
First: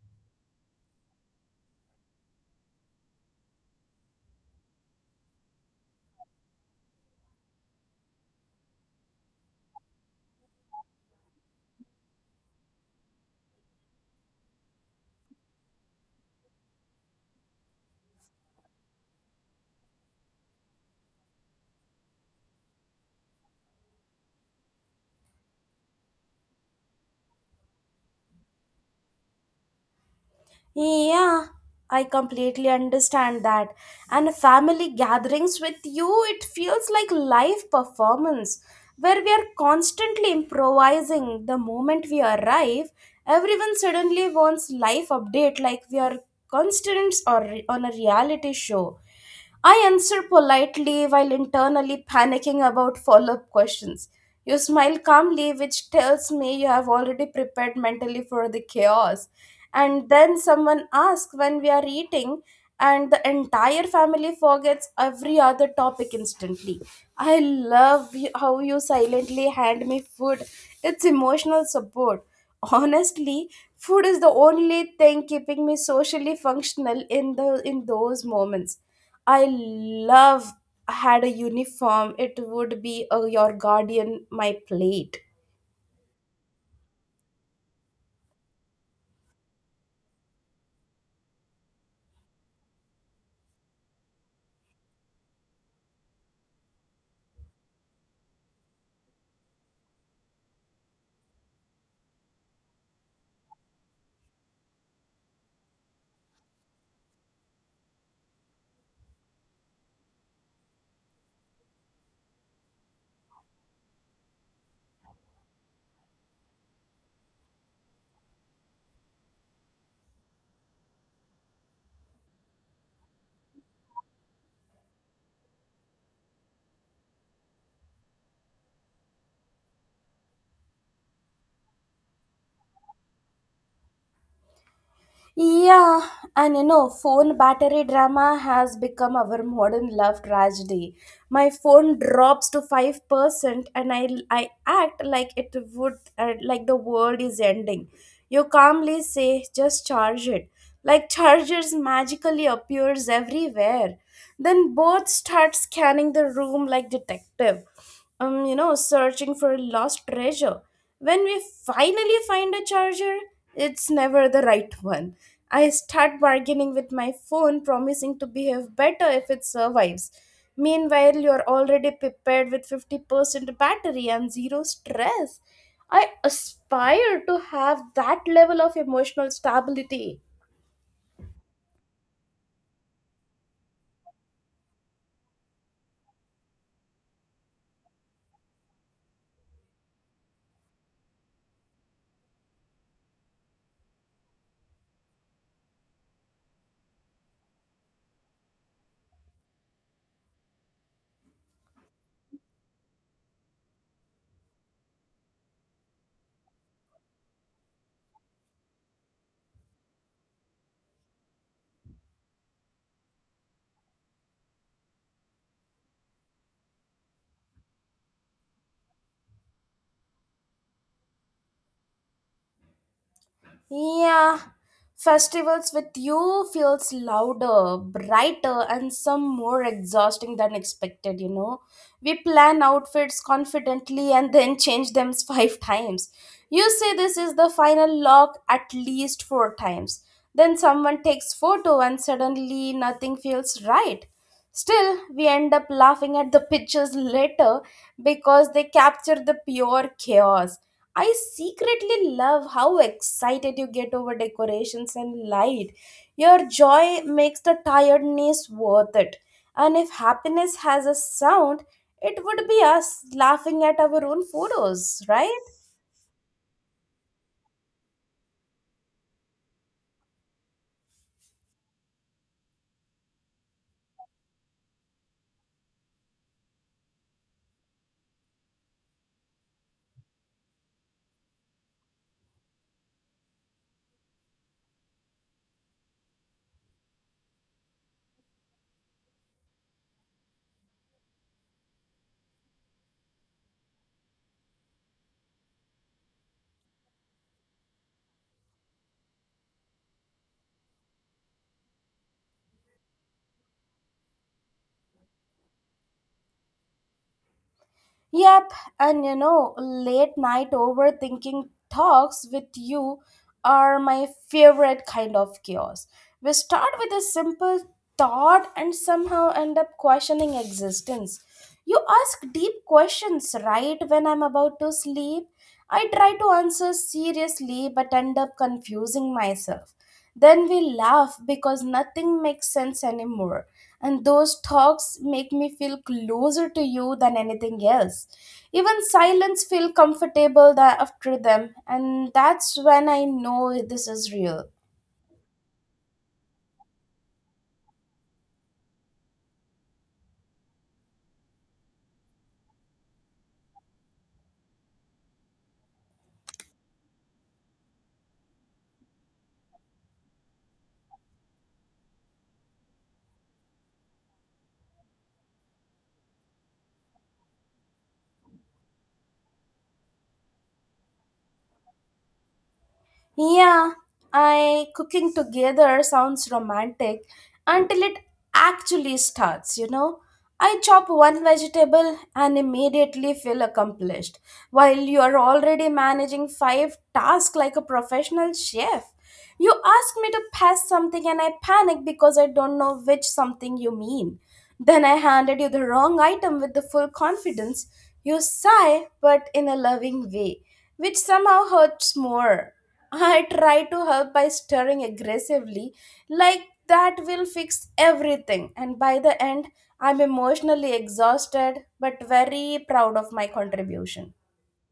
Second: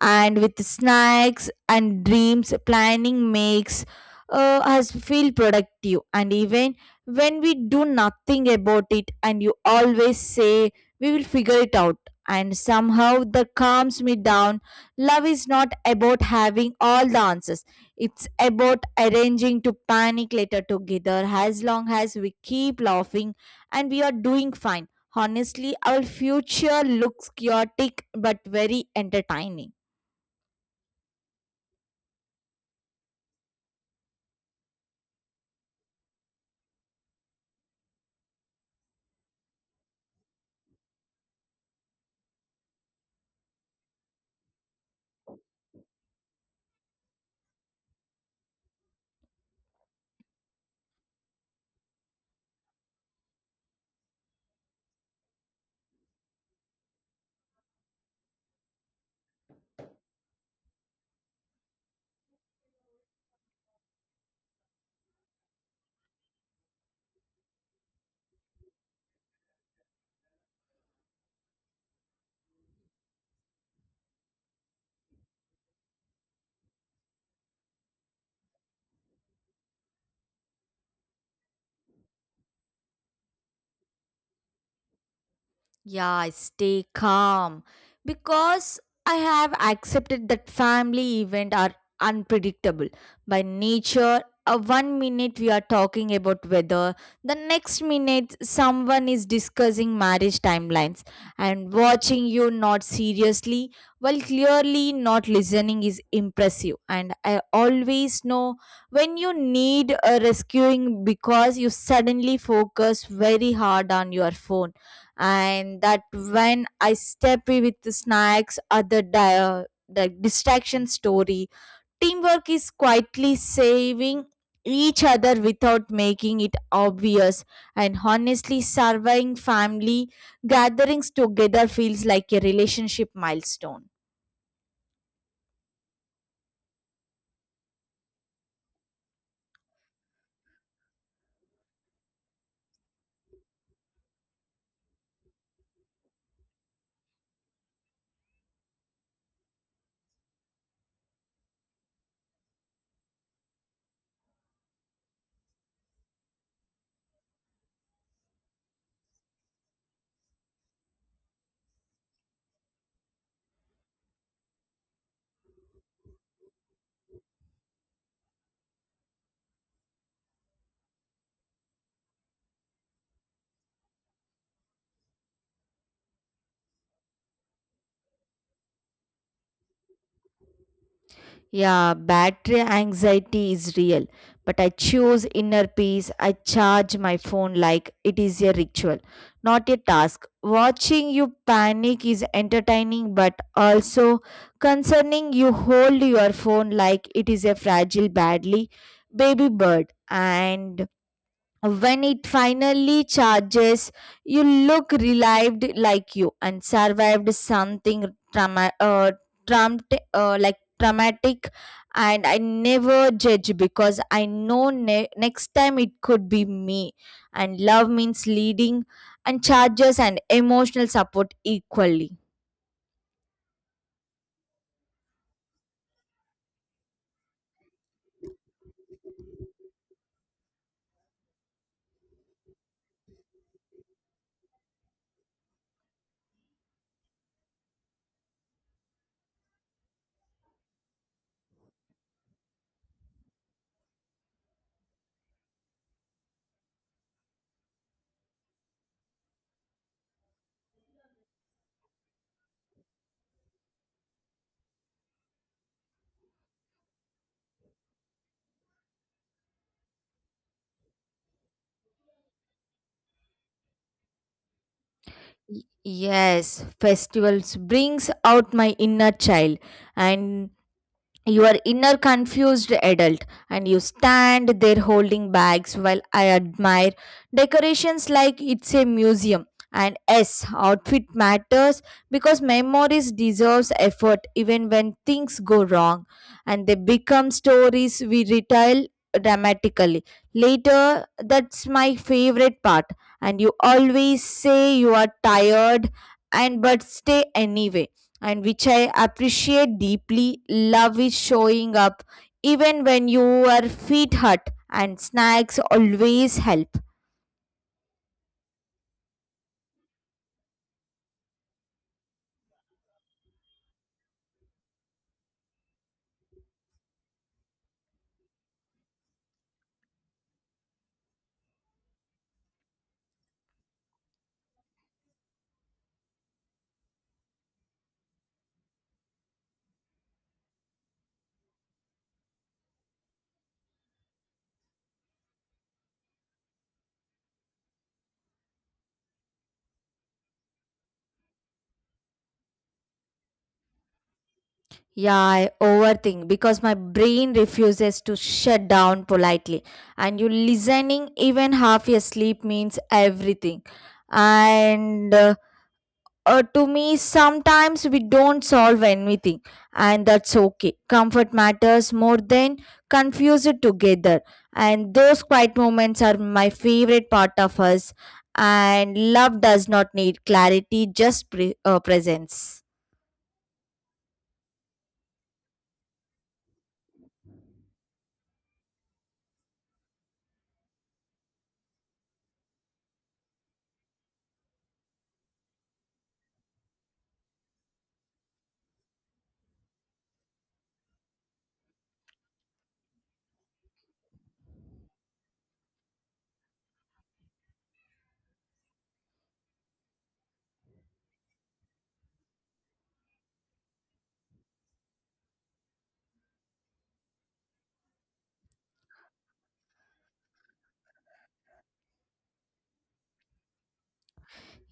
and with snacks and dreams, planning makes uh, us feel productive. And even when we do nothing about it, and you always say we will figure it out. And somehow that calms me down. Love is not about having all the answers, it's about arranging to panic later together. As long as we keep laughing and we are doing fine. Honestly, our future looks chaotic but very entertaining.
Yeah, I completely understand that. And family gatherings with you, it feels like live performance where we are constantly improvising the moment we arrive. Everyone suddenly wants life update like we are constants or on a reality show. I answer politely while internally panicking about follow up questions. You smile calmly, which tells me you have already prepared mentally for the chaos. And then someone asks when we are eating, and the entire family forgets every other topic instantly. I love you- how you silently hand me food, it's emotional support. Honestly, food is the only thing keeping me socially functional in the in those moments. I love had a uniform, it would be a, your guardian, my plate.
Yeah, I stay calm because I have accepted that family events are unpredictable by nature. Uh, one minute we are talking about weather, the next minute someone is discussing marriage timelines, and watching you not seriously while clearly not listening is impressive. And I always know when you need a rescuing because you suddenly focus very hard on your phone, and that when I step in with the snacks or the di- the distraction story, teamwork is quietly saving each other without making it obvious. And honestly, surviving family gatherings together feels like a relationship milestone.
Yeah, and you know, phone battery drama has become our modern love tragedy. My phone drops to five percent, and I I act like it would uh, like the world is ending. You calmly say, "Just charge it." Like chargers magically appears everywhere. Then both start scanning the room like detective. Um, you know, searching for lost treasure. When we finally find a charger, it's never the right one. I start bargaining with my phone, promising to behave better if it survives. Meanwhile, you're already prepared with fifty percent battery and zero stress. I aspire to have that level of emotional stability.
Yeah, battery anxiety is real, but I choose inner peace. I charge my phone like it is a ritual, not a task. Watching you panic is entertaining, but also concerning. You hold your phone like it is a fragile, badly baby bird. And when it finally charges, you look relieved like you and survived something trauma, uh, trumped, uh, like traumatic. And I never judge because I know ne- next time it could be me. And love means leading and charges and emotional support equally.
Yeah, festivals with you feels louder, brighter, and some more exhausting than expected, you know. We plan outfits confidently and then change them <laughs> five times. You say this is the final lock at least four times. Then someone takes photo and suddenly nothing feels right. Still, we end up laughing at the pictures later because they capture the pure chaos. I secretly love how excited you get over decorations and light. Your joy makes the tiredness worth it. And if happiness has a sound, it would be us laughing at our own photos, right?
Y- Yes, festivals brings out my inner child, and you are inner confused adult, and you stand there holding bags while I admire decorations like it's a museum. And yes, outfit matters because memories deserves effort even when things go wrong, and they become stories we retell dramatically later, that's my favorite part. And you always say you are tired and but stay anyway, and which I appreciate deeply. Love is showing up even when you are feet hurt, and snacks always help.
Yep, and you know, late night overthinking talks with you are my favorite kind of chaos. We start with a simple thought and somehow end up questioning existence. You ask deep questions right when I'm about to sleep. I try to answer seriously but end up confusing myself. Then we laugh because nothing makes sense anymore. And those talks make me feel closer to you than anything else. Even silence feel comfortable tha- after them, and that's when I know this is real.
Yeah, I overthink because my brain refuses to shut down politely, and you listening even half your sleep means everything. And uh, uh, to me sometimes we don't solve anything, and that's okay. Comfort matters more than confuse it together, and those quiet moments are my favorite part of us, and love does not need clarity, just pre- uh, presence.
Yeah, I cooking together sounds romantic until it actually starts, you know. I chop one vegetable and immediately feel accomplished, while you are already managing five tasks like a professional chef. You asked me to pass something and I panicked because I don't know which something you mean. Then I handed you the wrong item with the full confidence. You sigh, but in a loving way, which somehow hurts more. I try to help by stirring aggressively, like that will fix everything, and by the end, I'm emotionally exhausted but very proud of my contribution.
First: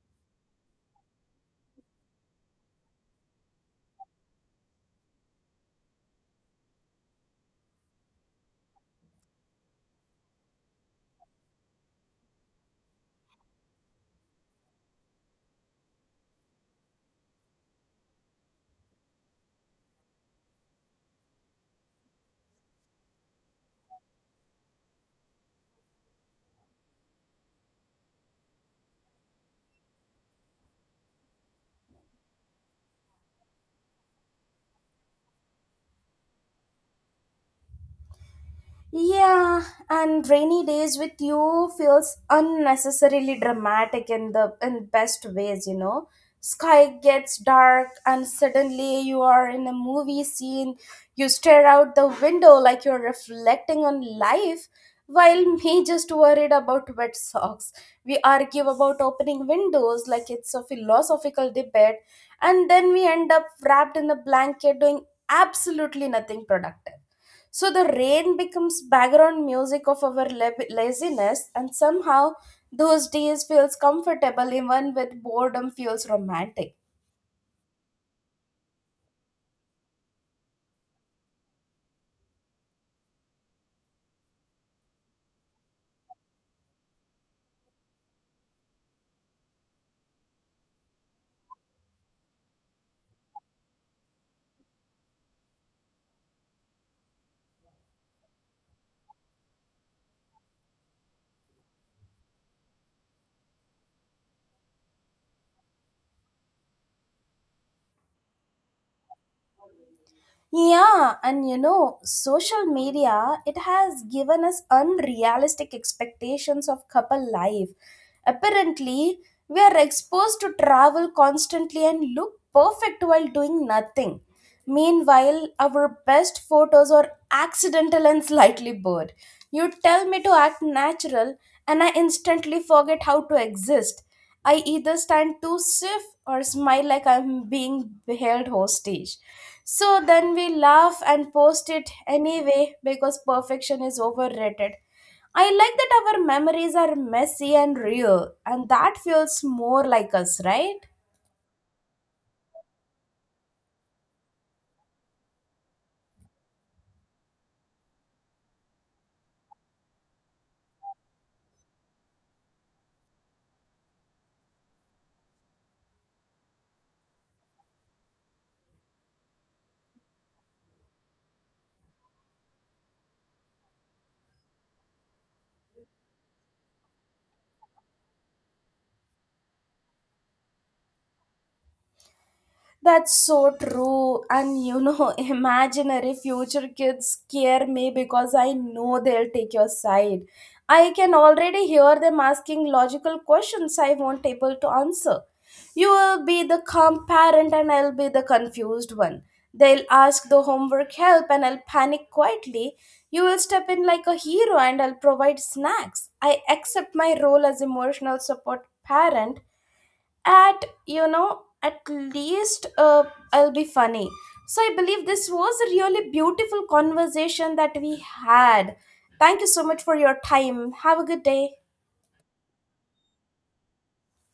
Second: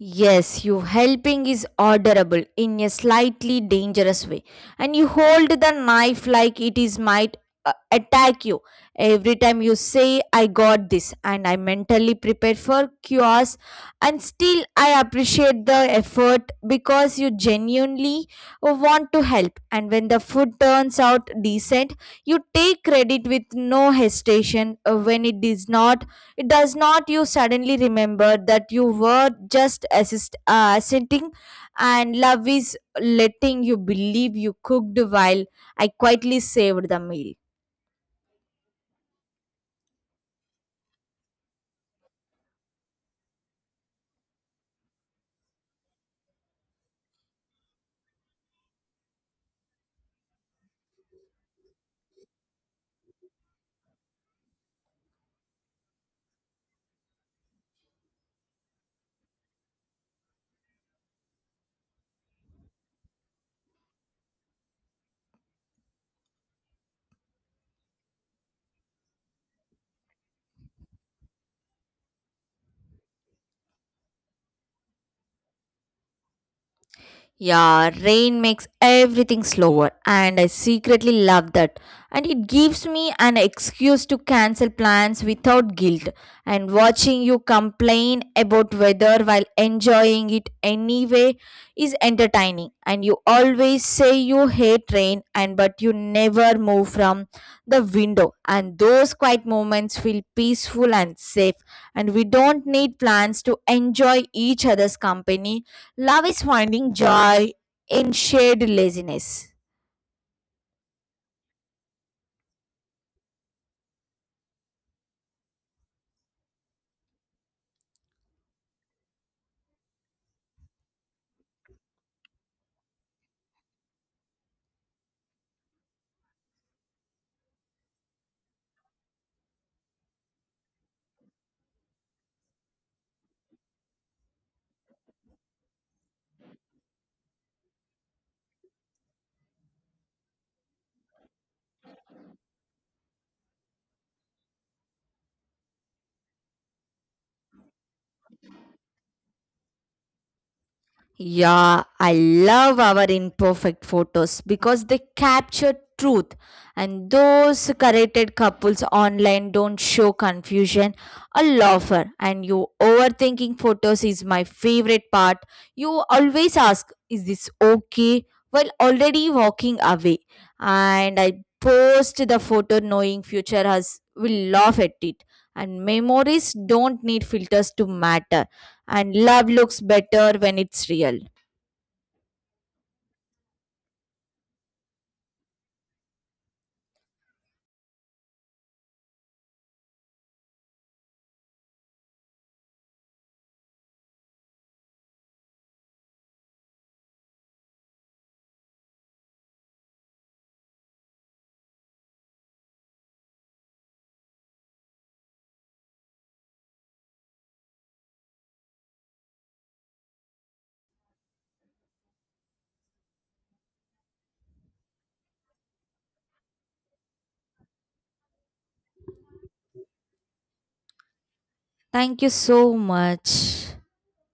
Yes, you helping is orderable in a slightly dangerous way, and you hold the knife like it is might uh, attack you. Every time you say, "I got this," and I mentally prepare for chaos, and still I appreciate the effort because you genuinely want to help. And when the food turns out decent, you take credit with no hesitation. Uh, When it is not, it does not. You suddenly remember that you were just assist, uh, assenting, and love is letting you believe you cooked while I quietly saved the meal.
Yeah, and rainy days with you feels unnecessarily dramatic in the in best ways, you know. Sky gets dark and suddenly you are in a movie scene. You stare out the window like you're reflecting on life while <laughs> me just worried about wet socks. We argue about opening windows like it's a philosophical debate, and then we end up wrapped in a blanket doing absolutely nothing productive. So the rain becomes background music of our lab- laziness, and somehow those days feels comfortable even with boredom feels romantic.
Yeah, rain makes everything slower, and I secretly love that. And it gives me an excuse to cancel plans without guilt. And watching you complain about weather while enjoying it anyway is entertaining. And you always say you hate rain, and but you never move from the window. And those quiet moments feel peaceful and safe. And we don't need plans to enjoy each other's company. Love is finding joy in shared laziness.
Yeah, and you know, social media, it has given us unrealistic expectations of couple life. Apparently, we are exposed to travel constantly and look perfect while doing nothing. Meanwhile, our best photos are accidental and slightly blurred. You tell me to act natural, and I instantly forget how to exist. I either stand too stiff or smile like I'm being held hostage, so then we laugh and post it anyway because perfection is overrated. I like that our memories are messy and real, and that feels more like us, right?
Yeah, I love our imperfect photos because they capture truth, and those curated couples online don't show confusion or laughter. And you overthinking photos is my favorite part. You always ask, "Is this okay?" while already walking away. And I post the photo knowing future us will laugh at it. And memories don't need filters to matter, and love looks better when it's real.
That's so true. And you know, <laughs> imaginary future kids scare me because I know they'll take your side. I can already hear them asking logical questions I won't able to answer. You will be the calm parent and I'll be the confused one. They'll ask the homework help and I'll panic quietly. You will step in like a hero and I'll provide snacks. I accept my role as emotional support parent at you know at least, uh, I'll be funny. So I believe this was a really beautiful conversation that we had. Thank you so much for your time, have a good day.
Thank you so much.